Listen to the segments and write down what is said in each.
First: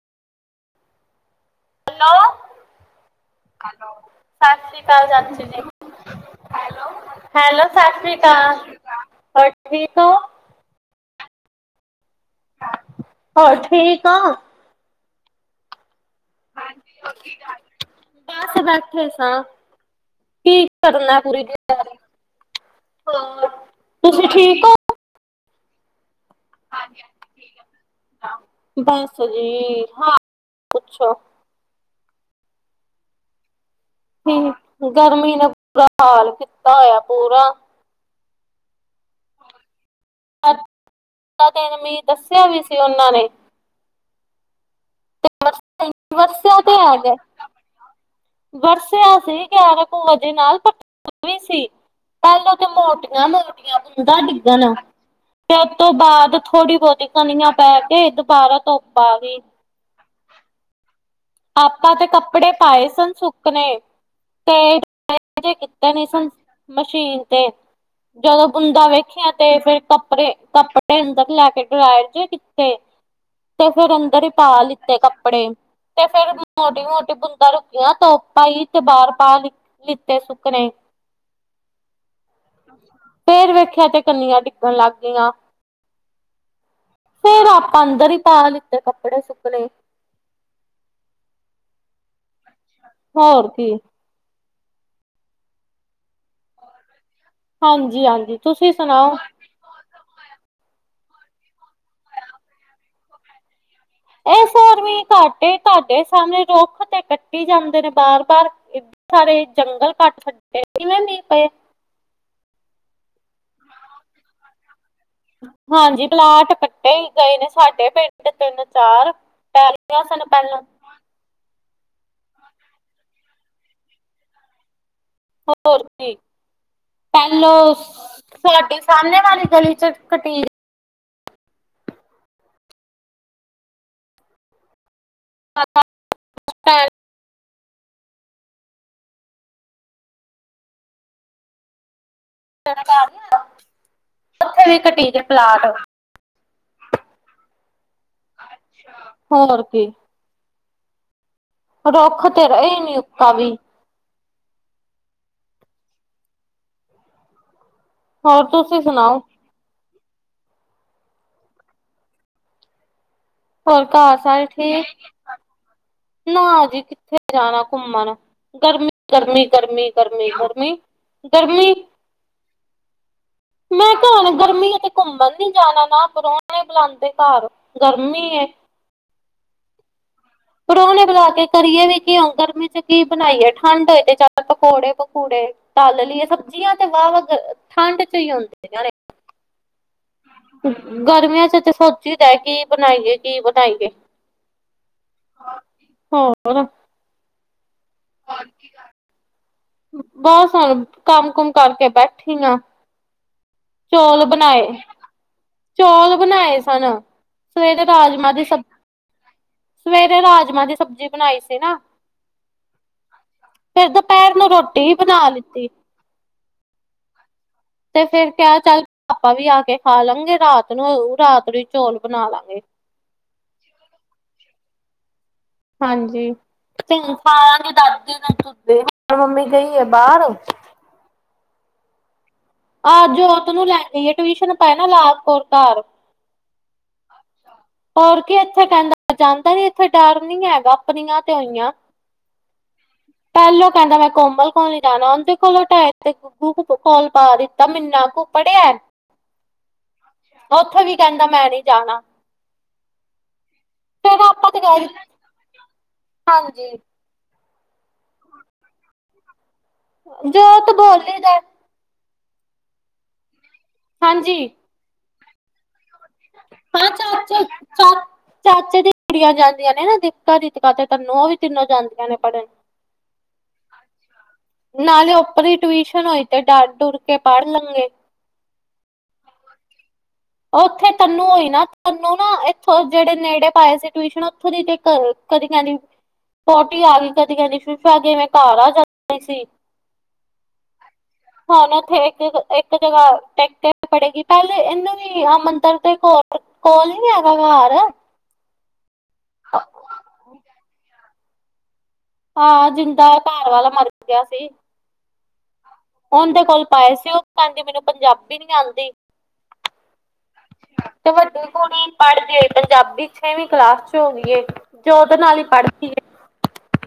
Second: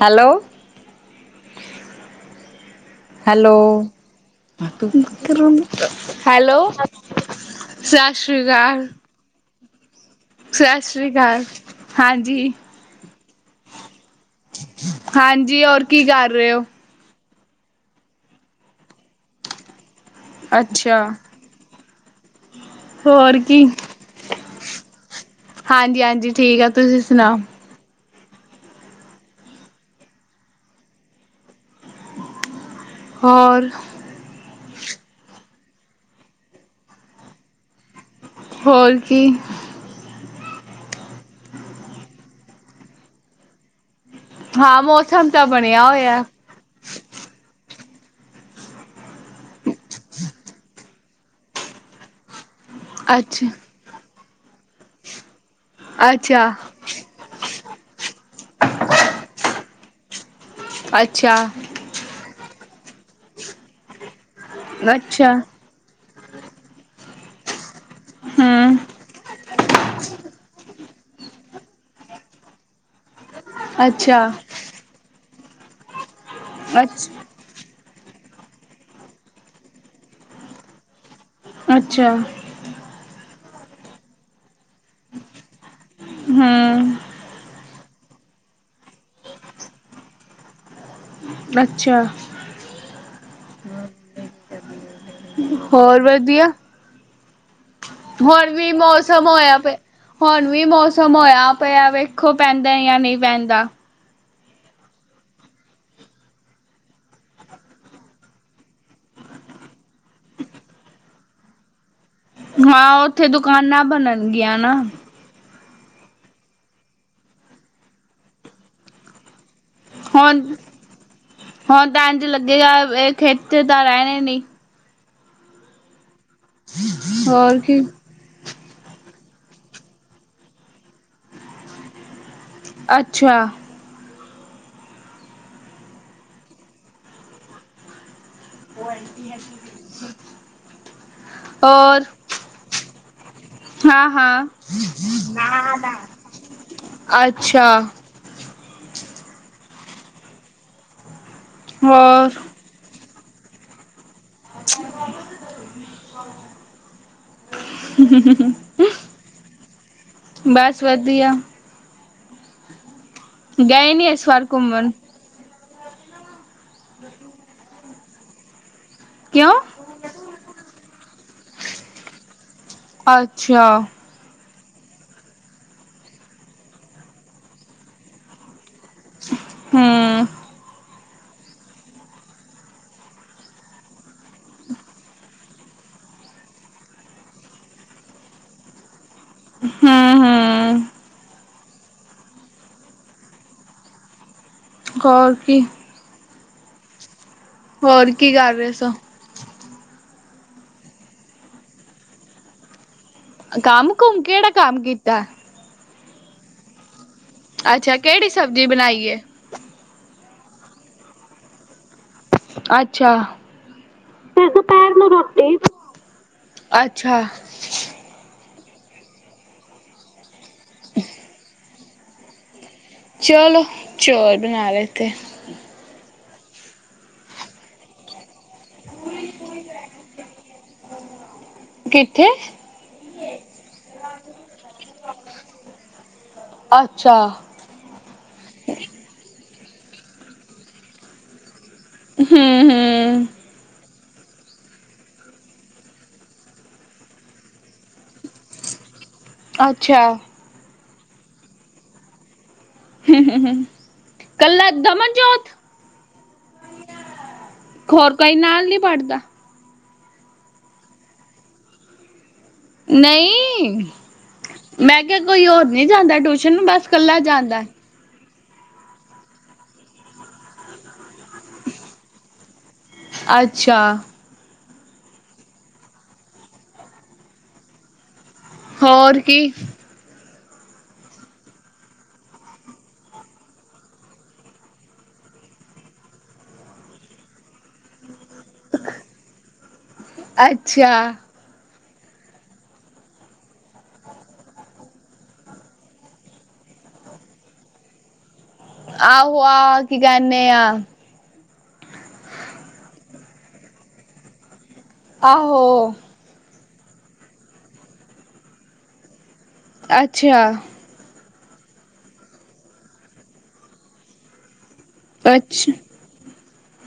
Hello. Hello. Hello. Sat Sri ਅਕਾਲ ਚਾਚੀ ਜੀ। [unintelligible] Hello hello Sat Sri ਸਛਰੀ ਅਕਾਲ ਕਾਲ। [unintelligible] ਸਤਿ ਸ਼੍ਰੀ ਅਕਾਲ ਹਾਂਜੀ। ਹੋਰ ਠੀਕ ਓਂ? ਹਾਂਜੀ, ਹੋਰ ਕੀ ਕਾਰ ਰੇ ਓ? [unintelligible] ਬਸ ਬੈਠੇ ਸਾਂ। ਕੀ ਅੱਛਾ ਕਰਨੈ ਪੂਰੀ [unintelligible] ਹੋਰ ਕੀ ਤੁਸੀਂ ਠੀਕ ਹੋ? ਹਾਂਜੀ-ਹਾਂਜੀ ਠੀਕ ਆ, ਤੁਸੀਂ ਸੁਣਾਓ? ਬਸ ਜੀ ਹਾ ਪੁੱਛੋ ਹੋਰ ਠੀਕ ਗਰਮੀ ਨੇ ਬੁਰਾ ਹਾਲ ਕੀਤਾ ਹੋਏਆ ਪੂਰਾ ਹੋਰ ਕੀ [unintelligible] ਦੱਸਿਆ ਵੀ ਸੀ ਉਹਨਾਂ ਨੇ, ਹਾਂ ਮੌਸਮ ਤਾਂ ਬਣਿਆ ਹੋਇਆ, ਦਸਿਆ ਤੇ ਹੈਗਾ। ਵਰਸਿਆ ਸੀ ਗਿਆਰਾਂ ਕੁ ਵਜੇ ਨਾਲ ਪਰ ਧੁੱਪ ਵੀ ਸੀ। ਪਹਿਲਾਂ ਤੇ ਅੱਛਾ ਮੋਟੀਆਂ-ਮੋਟੀਆਂ ਬੂੰਦਾ ਡਿੱਗਣ ਤੇ ਉਸਤ ਤੋਂ ਬਾਅਦ ਅੱਛਾ ਥੋੜ੍ਹੀ ਬਹੁਤੀ ਕਣੀਆਂ ਪੈ ਕੇ ਦੁਬਾਰਾ ਧੁੱਪ ਆ ਵੀ [inaudible] ਅੱਛਾ। ਆਪਾਂ ਤੇ ਕੱਪੜੇ ਪਾਏ ਸਨ, ਸੁੱਕਨੇ ਤੇ ਅੱਛਾ ਨਹੀਂ ਮਸ਼ੀਨ ਤੇ, ਜਦੋਂ ਹਮ ਬੁੰਦਾ ਵੇਖੀਆਂ। ਤੇ ਫਿਰ ਕੱਪੜੇ-ਕੱਪੜੇ ਅੰਦਰ ਲੈ ਕੇ ਡਰਾਇਰ ਜੇ ਕੀਤੇ। ਤੇ ਫੇਰ ਅੱਛਾ ਅੰਦਰ ਹੀ ਪਾ ਲਿੱਤੇ, ਕੱਪੜੇ ਤੇ ਫੇਰ ਅੱਛ ਮੋਟੀ-ਮੋਟੀ ਬ ਬੂੰਦਾ ਰੁਕੀਆਂ ਧੁੱਪ ਆਈ, ਤੇ ਬਾਹਾਰ ਪਾ ਲਿੱਤੇ ਸੁੱਕ ਨੇ। ਅੱਛਾ। ਫੇਰ ਵੇਖਿਆ, ਤੇ ਕੰਨੀਆਂ ਡਿੱਗਣ ਲੱਗ ਗਈਆਂ। ਹੂੰ, ਫੇਰ ਆਪਾਂ ਅੰਦਰ ਹੀ ਪਾ ਲਿੱਤੇ, ਕੱਪੜੇ-ਕੁਪੜੇ ਅੱਛਾ। ਹੋਰ ਕੀ, ਹੋਰ ਵਧੀਆ? ਹਾਂਜੀ ਹ ਹੁਣ ਵੀ ਮੌਸਮ ਹੋਇਆ ਪ ਹੁਣ ਵੀ ਮੌਸਮ ਹੋਇਆ ਪਿਆ ਵੇਖੋ, ਪੈਂਦਾ ਜਾਂ ਨਹੀਂ ਪੈਂਦਾ। ਇਸ ਵਾਰ ਮੀਂਹ ਘੱਟ ਹੀ ਘੱਟ ਏ ਸਾਮਣੇ ਰੁੱਖ ਤੇ ਕੱਟੀ ਜਾਂਦੇ, ਨੇ ਬਾਰ-ਬਾਰ, ਸਾਰੇ ਜੰਗਲ ਕੱਟ ਛੱਡੇ ਕਿਵੇਂ ਮੀਂਹ ਪਏ। ਹਾਂ ਉੱਥੇ ਦੁਕਾਨਾਂ ਬਣਨਗੀਆਂ ਨਾ, ਹਾਂਜੀ, ਪਲਾਟ ਕੱਟੇ ਹੀ ਗਏ ਨੇ, ਸਾਡੇ ਪਿੰਡ ਤਿੰਨ ਚਾਰ ਹੁਣ-ਹੁਣ ਤਾਂ ਇੰਝ ਲੱਗੇਗਾ, ਇਹ ਖੇਤੇ ਤਾਂ ਰਹਿਣੇ ਨੀ ਹੋਰ ਕੀ ਪਹਿਲੋ। ਹੋਰ ਕੀ ਤੁਹਾਡੇ ਸਾਹਮਣੇ ਵਾਲੀ ਗਲੀ ਚ ਕੱਟੀ ਅੱਛਾ। ਹਾਂ। ਔਰ ਹਾਂ-ਹਾਂ। ਉੱਥੇ ਵੀ ਕਟੀਜ ਪਲਾਟ ਅੱਛਾ। ਹੋਰ ਕੀ, ਰੁੱਖ ਹੋਰ ਤੇ ਰਹੇ ਨੀ ਉੱਕਾ ਵੀ। ਅੱਛਾ, ਹੋਰ ਤੁਸੀਂ ਸੁਣਾਓ? ਬਸ ਵਧੀਆ। ਹੋਰ ਗਏ ਨੀ ਘਰ ਇਸ ਵਾਰ ਸਾਰੇ ਠੀਕ, ਘੁੰਮਣ ਨਾ ਜੀ ਕਿੱਥੇ ਜਾਣਾ ਘੁੰਮਣ ਗਰਮੀ, ਗਰਮੀ, ਕਿਉਂ ਗਰਮੀ। ਗਰਮੀ, ਗਰਮੀ, ਗਰਮੀ, ਅੱਛਾ। ਮੈਂ ਗਰਮੀ ਇੱਥੇ ਘੁੰਮਣ ਨੀ ਜਾਣਾ, ਨਾ ਪ੍ਰਾਹੁਣੇ ਬੁਲਾਉਦੇ ਘਰ ਗਰਮੀ ਹੂੰ, ਪਰੋਣੇ ਬੁਲਾ ਕੇ ਕਰੀਏ ਵੀ, ਕਿਉਂ ਗਰਮੀ ਚ ਕੀ ਬਣਾਈਏ ਠੰਡ ਹੋਏ ਤੇ ਚਾਰ ਪਕੌੜੇ ਪਕੂੜੇ। ਤਲ ਲਈਏ ਸਬਜ਼ੀਆਂ ਤੇ ਵਾਹ ਵਾਹ ਠੰਡ ਚ ਹੀ ਆਉਂਦੇ, ਹੂੰ ਹੂੰ ਗਰਮੀਆਂ ਚ ਤੇ ਫ ਚ ਹੁੰਦਾ ਕੀ ਬਣਾਈਏ, ਕੀ ਬਣਾਈਏ? ਹੋਰ ਕੀ, ਹੋਰ, ਹੋਰ ਕੀ ਕਰ ਰਹੇ ਸਾ? ਬਹੁਤ ਹੁਣ ਕੰਮ ਕੁਮ ਕਰਕੇ ਬੈਠੀ ਆ। ਕੰਮ ਕੁਮ ਚੌਲ ਕਿਹੜਾ ਬਣਾਏ ਕੰਮ ਕੀਤਾ ਚੌਲ ਬਣਾਏ ਸਨ। ਸਵੇਰੇ ਅੱਛਾ ਕਿਹੜੀ ਰਾਜਮਾਂ ਦੀ ਸਬ ਸਬਜ਼ੀ ਬਣਾਈ ਏ? ਸਵੇਰੇ ਰਾਜਮਾਂ ਦੀ ਸਬਜ਼ੀ ਬਣਾਈ ਸੀ, ਨਾ ਅੱਛਾ। ਫਿਰ ਦੁਪਹਿਰ ਨੂੰ ਫਿਰ ਰੋਟੀ ਹੀ ਦੁਪਹਿਰ ਨੂੰ ਬਣਾ ਰੋਟੀ ਲਿੱਤੀ। ਅੱਛਾ, ਤੇ ਫਿਰ ਕਿਹਾ ਚੱਲ ਆਪਾ ਵੀ ਆ ਕੇ ਖਾ ਲਵਗੇ ਰਾਤ ਨੂੰ ਰਾਤ ਨੂੰ ਚੌਲ ਬਣਾ ਲਾਂਗੇ। ਚਲੋ ਚੋਲ ਬਣਾ ਲਤੇ, ਹਾਂਜੀ, ਦਾਦੀ ਮੰਮੀ ਗਈ ਹੈ ਬਾਹਰ। ਕਿੱਥੇ? ਆਹ ਜੋਤ ਨੂੰ ਲੈ ਗਈ ਆ, ਟਿਊਸ਼ਨ ਪਏ ਨਾ ਲਾਲ ਕੌਰ ਘਰ ਅੱਛਾ, ਹੋਰ ਕੇ ਇੱਥੇ ਕਹਿੰਦਾ ਜਾਂਦਾ ਨੀ, ਇੱਥੇ ਡਰ ਨੀ ਹੈਗਾ ਆਪਣੀਆਂ ਤੇ ਹੋਈਆਂ। ਹੂੰ-ਹੂੰ, ਪਹਿਲੋਂ ਕਹਿੰਦਾ ਮੈਂ ਕੋਮਲ ਕਲ ਜਾਣਾ ਉਹਦੇ ਕੋਲੋਂ ਟਾਈਮ ਤੇ ਪਾ ਦਿੱਤਾ ਮਿਨਾ ਕੁਪੜਿਆ। ਅੱਛਾ, ਉੱਥੇ ਵੀ ਕਹਿੰਦਾ ਮੈਂ ਨੀ ਜਾਣਾ ਹੂੰ-ਹੂੰ-ਹੂੰ, ਫੇਰ ਆਪਾਂ ਤੇ ਕੱਲਾ ਗਏ ਦਮਨਜੋਤ, ਹਾਂਜੀ, ਹੋਰ ਕਈ ਨਾਲ ਨੀ ਬੜਦਾ। ਜੋਤ ਬੋਲਦੇ ਦਾ, ਨਹੀਂ, ਹਾਂਜੀ, ਮੈਂ ਕਿਹਾ ਕੋਈ ਹੋਰ ਨੀ ਜਾਂਦਾ ਟੁ ਹਾਂ ਚਾਚੇ ਚਾ ਚਾਚੇ ਦੀ ਕੁੜੀਆਂ ਜਾਂਦੀਆਂ ਨੇ ਨਾ ਦਿੱਕਾ ਦੀਤਕਾ ਤੇ ਤੈਨੂੰ ਉਹ ਵੀ ਤਿੰਨੋ ਜਾਂਦੀਆਂ ਨੇ ਪੜ੍ਹਨ, ਅੱਛਾ। ਨਾਲੇ ਉੱਪਰਲੀ ਟਿਊਸ਼ਨ ਹੋਈ ਤੇ ਡਰ ਡੁਰ ਕੇ ਪੜ੍ਹ ਲੰਗੇ। ਹੋਰ ਕੀ, ਉੱਥੇ ਤੈਨੂੰ ਹੋਈ, ਨਾ ਤੈਨੂੰ ਨਾ ਇੱਥੋਂ ਜਿਹੜੇ ਨੇੜੇ ਪਾਏ ਸੀ, ਟਿਊਸ਼ਨ ਉੱਥੋਂ ਦੀ ਕਦੀ ਕਹਿੰਦੀ ਪੋਟੀ ਆ ਗਈ, ਕਦੀ ਕਹਿੰਦੀ ਸੁਸੂ ਆ ਗੀ ਮੈਂ, ਤਾਰਾ ਚਦਾ ਸੀ ਅੱਛਾ। ਹੁਣ ਉੱਥੇ ਇੱਕ ਇੱਕ ਜਗ੍ਹਾ ਟੈਕ ਕੇ ਪੜੇਗੀ, ਪਹਿਲੇ ਇਹਨੂੰ ਅ ਮੰਦਰ ਦੇ ਕੋਲ-ਕੋਲ ਨੀ ਹੈਗਾ ਘਰ, ਆਹੋ ਆਹੋ ਕੀ ਕਹਿੰਦੇ ਆ। ਹਾਂ ਜਿੰਦਾ ਘਰ ਵਾਲਾ ਮਰ ਗਿਆ ਸੀ। ਆਹੋ, ਉਹਦੇ ਕੋਲ ਪਾਏ ਸੀ, ਉਹ ਕਹਿੰਦੀ ਮੈਨੂੰ ਪੰਜਾਬੀ ਨੀ ਆਦੀ। ਅੱਛਾ, ਤੇ ਵੱਡੀ ਕੁੜੀ ਪੜ੍ਹਦੀ ਪੰਜਾਬੀ ਛੇਵੀਂ ਕਲਾਸ ਚ ਹੋਗੀ ਐ। ਜੋਦੇ ਨਾਲ ਹੀ ਅੱਛ ਪੜ੍ਹਦੀ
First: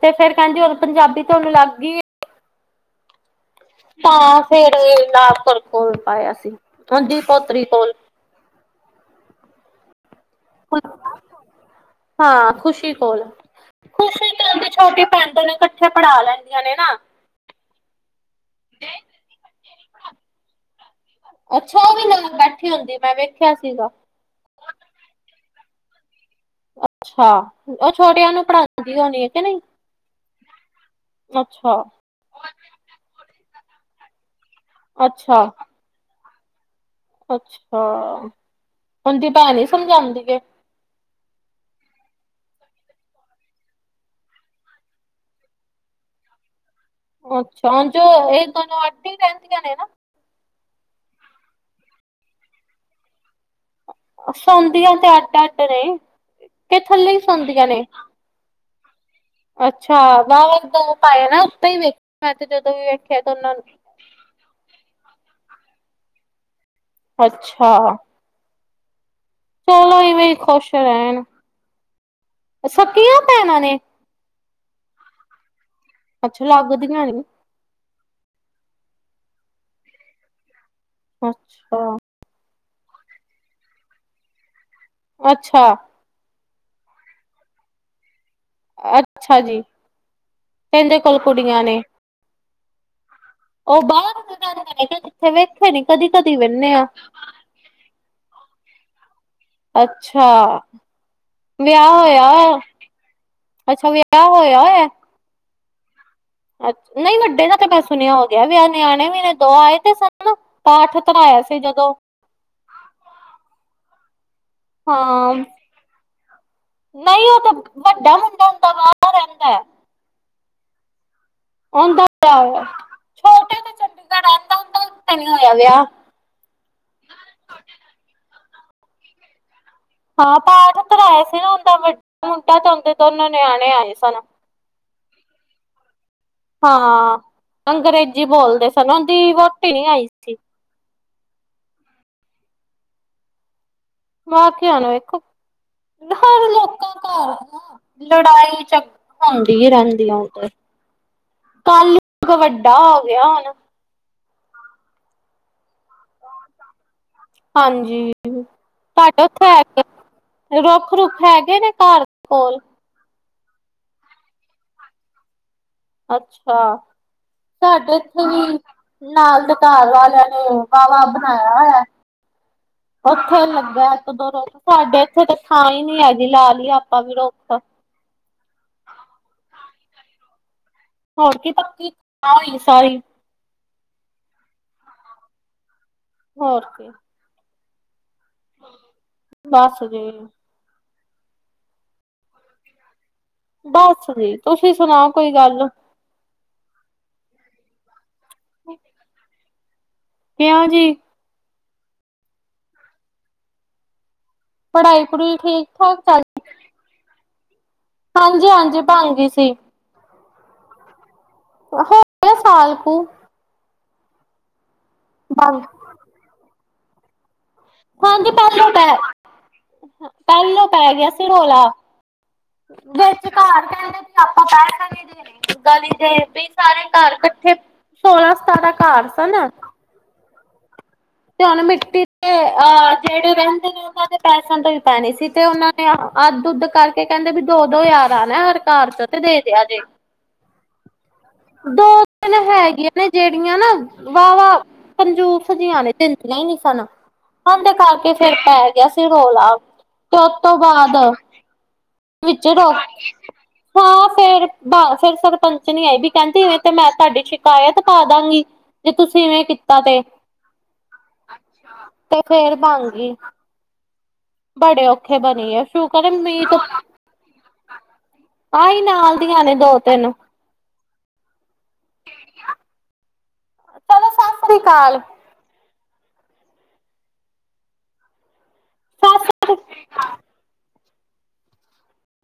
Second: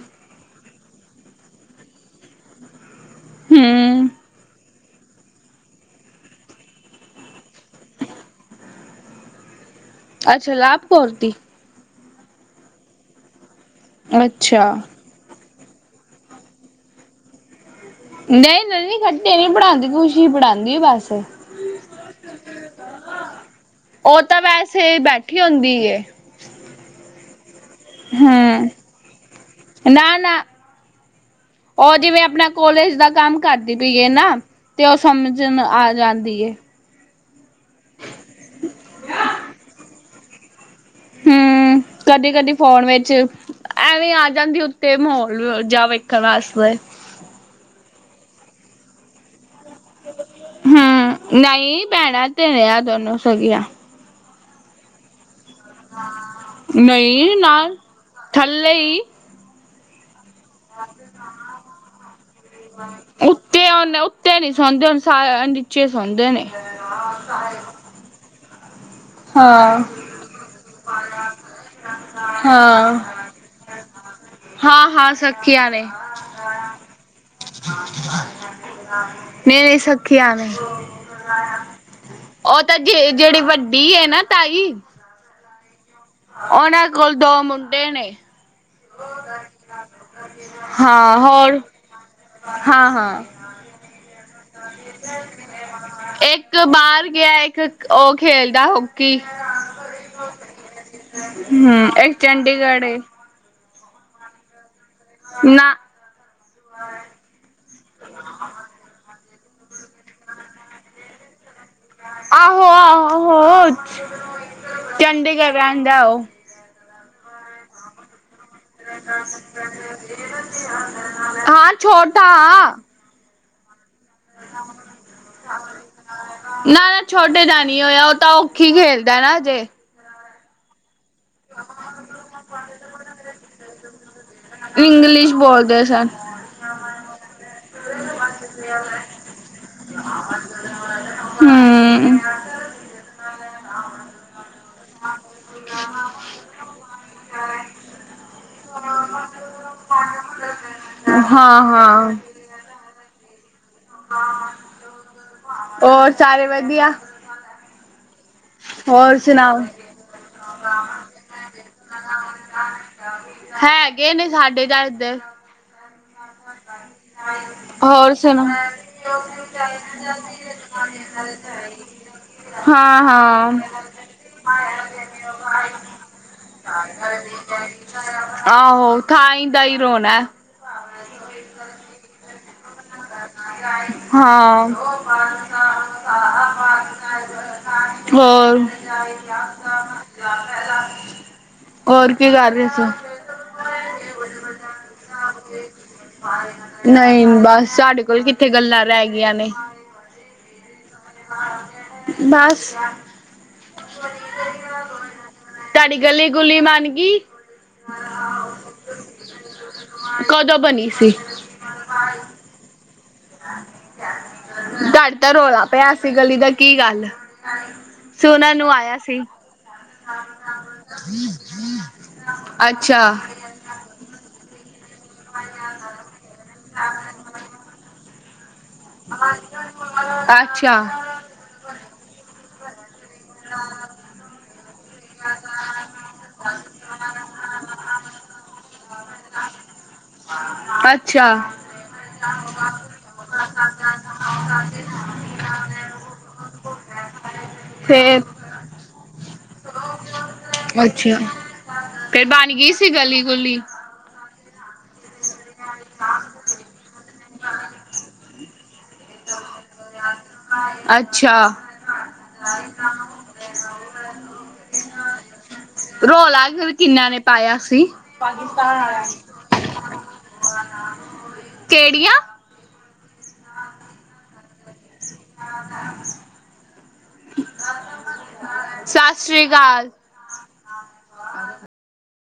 ਤੇ ਫੇਰ ਕਹਿੰਦੀ ਉਦੋਂ ਪੰਜਾਬੀ ਤੇਾਨੂੰ ਲੱਗਈ। ਹੂੰ। ਤਾਂ ਫੇਰ ਲਵਕੁਰ ਕੋਲ ਪਾਇਆ ਸੀ ਹਾਂਜੀ ਪੋਤਰੀ ਕੋਲ ਅੱਛਾ ਲਾਭ ਕੌਰ ਦੀ, ਹਾਂ ਖੁਸ਼ੀ ਕੋਲ, ਅੱਛਾ, ਛੋਟੇ ਪੈਂਦੇ ਨੇ ਇਕੱਠੇ ਪੜ੍ਹਾ ਲੈਂਦੀਆਂ ਨੇ ਨਾ। ਨਹੀਂ ਨਹੀਂ ਖੱਟੇ ਨੀ ਪੜਾਂਦੀ ਖੁਸ਼ੀ ਪੜ੍ਹਾਉਂਦੀ ਬਸ। ਅੱਛਾ ਉਹਦੇ ਨਾਲ ਬੈਠੀ ਹੁੰਦੀ ਮੈਂ ਵੇਖਿਆ ਸੀਗਾ। ਉਹ ਤਾਂ ਵੈਸੇ ਬੈਠੀ ਹੁੰਦੀ ਏ ਅੱਛਾ, ਉਹ ਛੋਟਿਆਂ ਨੂੰ ਪੜ੍ਹਾ ਹਮ ਸਕਦੀ ਹੋਣੀ ਹੈ, ਕਿ ਨਹੀਂ ਨਾ ਨਾ ਅੱਛਾ। ਉਹ ਜਿਵੇਂ ਆਪਣਾ ਕੋਲੇਜ ਦਾ ਕੰਮ ਕਰਦੀ ਪਈ ਏ ਨਾ, ਤੇ ਉਹ ਅੱਛਾ ਸਮਝਣ ਆ ਜਾਂਦੀ ਏ ਅੱਛਾ, ਔੰਦੀ ਭੈਨ ਹੀ ਸਮਝਾਉਂਦੀ ਹੈ ਹੂ ਕਦੀ-ਕਦੀ ਫੋਨ ਵਿੱਚ ਐਵੇਂ ਆ ਜਾਂਦੀ ਉੱਤੇ, ਮਾਹੌਲ ਜਾ ਵੇਖਣ ਵਾਸਤੇ ਅੱਛਾ, ਹ ਜੋ ਇਹ ਦੋਨੋ ਅਡ ਹੀ ਰਹਿੰਦੀਆਂ ਨੇ ਨਾ ਹੂ, ਨਹੀਂ ਭੈਣਾ ਤੇ ਨੇ ਐ ਦੋਨੋ ਸਗੀਆਂ ਸੌਦੀਆਂ ਤੇ ਆਡ ਅਡ ਨਹੀਂ ਨਾਲ, ਨੇ ਥੱਲੇ ਹੀ ਅੱਛਾ ਵਾਹ ਦੋ ਪਾਏ ਨਾ ਉੱਤੇ ਹੀ ਵੇਖਆ, ਮੈਂ ਤੇ ਜਦੋਂ ਵੀ ਵੇਖਿਆ ਤੇ ਉਹਨਾਂ ਨੂੰ ਉਤੇ ਨੀ ਸੌਦੇ, ਹੁਣ ਸ ਨੀਚੇ ਸੌਦੇ ਨੇ ਅੱਛਾ। ਹਾਂ, ਚਲੋ, ਇਵੇਂ ਹੀ ਖੁਸ਼ ਰਹਿਣ ਹਾਂ, ਸਕੀਆਂ ਭੈਣਾਂ ਨੇ ਹਾਂ-ਹਾਂ ਸਕਿਆ ਨੇ ਅੱਛਾ, ਲਾਗੋ ਦੀ ਨਿਆਨੀ ਮੇਰੀ ਸਖੀ ਐਵੇ ਹੀ ਅੱਛਾ। ਉਹ ਤਾਂ ਗੇ, ਜਿਹੜੀ ਵੱਡੀ ਹੈ ਨਾ ਤਾਈ ਅੱਛਾ। ਉਹਨਾਂ ਕੋਲ ਦੋ ਮੁੰਡੇ ਨੇ ਅੱਛਾ ਜੀ। ਐਦੇ ਕੋਲ ਹਾਂ ਹੋਰ ਕੁੜੀਆਂ ਨੇ ਹਾਂ-ਹਾਂ। ਉਹ ਬਾਹਰ ਦੇ ਘਰ ਰੈ ਕੇ ਕਿਥੇ ਵੇਖੇ ਨੀ, ਕਦੀ ਕਦੀ ਇੱਕ ਵਹਿੰਨੇ ਆ ਬਾਹਰ ਗਿਆ ਇੱਕ ਉਹ ਖੇਲਦਾ ਹੋ ਕੀ ਅੱਛਾ, ਹੂੰ ਵਿਆਹ ਇੱਕ ਹੋਇਆ ਚੰਡੀਗੜ੍ਹ ਏ। ਅੱਛਾ, ਵੀ ਵਿਆਹ ਹੋਇਆ ਹੋਇਆ ਨਾ ਅੱ ਨਹੀਂ ਵੱਡੇ ਦਾ ਤੇ ਮੈਂ ਸੁਣਿਆ ਹੋ ਗਿਆ ਵਿਆਹ, ਨਿਆਣੇ ਵੀ ਨੇ, ਦੋ ਆਏ ਤੇ ਸਨ ਪਾਠ ਧਰਾਇਆ ਸੀ ਜਦੋਂ ਆਹੋ-ਆਹੋ ਹਾਂ ਜਾਓ ਨਹੀਂ ਉਹ ਤਾਂ ਵੱਡਾ ਮੁੰਡਾ ਹੁੰਦਾ ਬਾਹਰ ਰਹਿੰਦਾ। ਹਾਂ ਉਹਦਾ ਛੋਟਾ ਵਿਆਹ ਹੋਇਆ। ਆ ਛੋਟੇ ਤੇ ਚੰਡੀਗੜ੍ਹ ਰਹਿੰਦਾ, ਔ ਦਾ, ਤੇ ਨਹੀਂ ਹੋਇਆ ਵਿਆਹ ਨਾ-ਨਾ ਛੋਟੇ ਦਾ ਨਹੀਂ ਹੋਇਆ, ਉਹ ਤਾਂ ਹੌਕੀ ਖੇਲਦਾ ਨਾ ਹਜੇ ਹਾਂ ਧਰਾਇਆ ਸੀ ਨਾ, ਔ ਤਾਂ ਵੱ ਹੁਣ ਤਾਂ ਔ ਦੇ, ਦੋਨੋ ਨਿਆਣੇ ਆਏ ਸਨ ਇੰਗਲਿਸ਼ ਬੋਲਦੇ ਸਨ ਹਾਂ ਅੰਗਰੇਜ਼ੀ ਬੋਲਦੇ ਸਨ, ਉਹਦੀ ਵਹੁਟੀ ਹੀ ਨਹੀਂ ਆਈ ਸੀ ਹੂ ਬਾਦ ਚ ਹੀ ਹੋਣਾ, ਵੇਖੋ ਹਰ ਲੋਕਾਂ ਘਰ ਨਾ [unintelligible] ਲੜਾਈ ਚੱ ਹੁੰਦੀ ਹੀ ਰਹਿੰਦੀ ਆ ਉੱ ਤੇ ਹਾਂ ਕੱਲ ਹਾਂ ਇਕ ਵੱਡਾ ਹੋ ਗਿਆ ਹੁਣ ਹੋਰ ਸਾਰੇ ਵਧੀਆ ਹਾਂਜੀ। ਹੋਰ ਤੁਹਾਡੇ ਉਥੇ ਸੁਣਾਓ ਹੈਗੇ, ਰੁੱਖ ਰੁੱਖ ਹੈਗੇ ਨੇ ਘਰ ਦੇ ਕੋਲ ਹੈਗੇ ਨੇ ਸਾਡੇ ਤਾਂ ਐਧਰ। ਅੱਛਾ, ਸਾਡੇ ਹੋਰ ਇੱਥੇ ਸੁਣਾ ਵੀ ਨਾਲ ਕਟਾਰ ਵਾਲਿਆਂ ਨੇ ਵਾਹਵਾ ਬਿਠਾਇਆ ਹੋਇਆ ਹਾਂ। ਉੱਥੇ ਹਾਂ ਲੱਗਾ ਇੱਕ ਦੋ ਰੋਜ਼ ਸਾਡੇ ਇੱਥੇ ਤਾਂ ਥਾਂ ਹੀ ਨੀ ਹੈਗੀ ਲਾ ਲਈ ਆਪਾਂ ਵੀ ਰੋਕ ਟੋਕ ਆਹੋ ਖਾਈ ਦਾ ਹੀ ਰੋਣਾ ਹੋਰ ਕੀ ਪੱਕੀ ਆ ਰਹੀ ਸਾਰੇ ਹਾਂ ਹੋਰ ਕੀ ਹੋਰ ਬਸ ਜੀ ਹੋਰ ਕੀ ਕਰ ਰਹੇ ਸੀ। ਬਸ ਜੀ ਤੁਸੀਂ ਸੁਣਾਓ ਕੋਈ ਗੱਲ ਨਹੀਂ ਬਸ ਸਾਡੇ ਕੋਲ ਕਿੱਥੇ ਗੱਲਾਂ ਰਹਿ ਗਈਆਂ ਨੇ ਕਿਹਾ ਜੀ ਬੱਸ ਪੜਾਈ ਪੜ੍ਹ ਠੀਕ ਤੁਹਾਡੀ ਠਾਕ ਚੱਲ ਗਲੀ ਗੁਲੀ ਬੰਨ ਗਈ ਹਾਂਜੀ ਹਾਂਜੀ ਬਣ ਗਈ ਸੀ। ਕਦੋਂ ਬਣੀ ਸੀ। ਹੋ ਗਏ ਸਾਲਕੂ ਘਟ ਤਾਂ ਬਣ ਰੌਲਾ ਪਿਆ ਸੀ ਗਲੀ ਦਾ ਕੀ ਗੱਲ ਸੋਨਾ ਨੂੰ ਆਇਆ ਸੀ। ਪਹਿਲੇ ਪੈ ਗਿਆ ਸੀ ਰੋਲਾ ਅੱਛਾ, ਘਰ ਕਹਿੰਦੇ ਵੀ ਆਪਾਂ ਪੈਸੇ ਨੀ ਦੇਣੇ ਗਲੀ ਦੇ ਸਾਰੇ ਘਰ ਇਕੱਠੇ ਸੋਲਾਂ ਸਤਾਰਾਂ ਘਰ ਸਨ [unintelligible] ਅੱਛਾ। ਤੇ ਹੁਣ ਮਿੱਟੀ ਦੇ ਅਹ ਜਿਹੜੇ ਰਹਿੰਦੇ ਨੇ ਉਹ ਉਹਨਾਂ ਨੇ ਪੈਸਾ ਦਿੱਤਾ ਸੀ ਤੇ ਉਹਨਾਂ ਨੇ ਅੱਧ ਉੱਧ ਕਰਕੇ ਕਹਿੰਦੇ ਵੀ ਦੋ ਦੋ ਯਾਰ ਆ ਨਾ ਹਰ ਘਰ ਚ ਤੇ ਦੇ ਜੇ ਅੱਛਾ। ਦੋ ਹੈਗੀਆਂ ਨੇ ਜਿਹੜੀਆਂ ਨਾ ਵਾਹ ਕੰਜੂਸ ਜੀਆਂ ਨੇ ਦਿੰਦੀਆਂ ਹੀ ਨਹੀਂ ਸਨ ਹੁੰਦੇ ਕਰਕੇ ਫੇਰ ਫਿਰ ਪੈ ਗਿਆ ਸੀ ਰੋਲਾ ਤੇ ਉਸ ਤੋਂ ਬਾਅਦ ਅੱਛਾ, ਫੇਰ ਬਣ ਵਿੱਚੋ ਗਈ ਸੀ ਗਲੀ ਗੁਲੀ? ਹਾਂ ਫਿਰ ਫਿਰ ਸਰਪੰਚ ਨੀ ਆਏ ਵੀ ਕਹਿੰਦੀ ਇਵੇਂ ਤੇ ਮੈਂ ਤੁਹਾਡੀ ਸ਼ਿਕਾਇਤ ਪਾ ਦਾਂਗੀ ਜੇ ਤੁਸੀਂ ਇਵੇਂ ਕੀਤਾ ਤੇ ਅੱਛਾ, ਤੇ ਫਿਰ ਬਣ ਗਈ ਬੜੇ ਔਖੇ ਬਣੀ ਆ ਸ਼ੁਕਰ ਮੀਂਹ ਰੌਲਾ ਤਾਂ ਕਿਹਨਾਂ ਨੇ ਪਾਇਆ ਸੀ? ਆਹੀ ਨਾਲ ਦੀਆਂ ਨੇ ਦੋ ਤਿੰਨ ਕਿਹੜੀਆਂ ਚਲੋ ਸਤਿ ਸ੍ਰੀ ਅਕਾਲ ਸਤਿ ਸ੍ਰੀ ਅਕਾਲ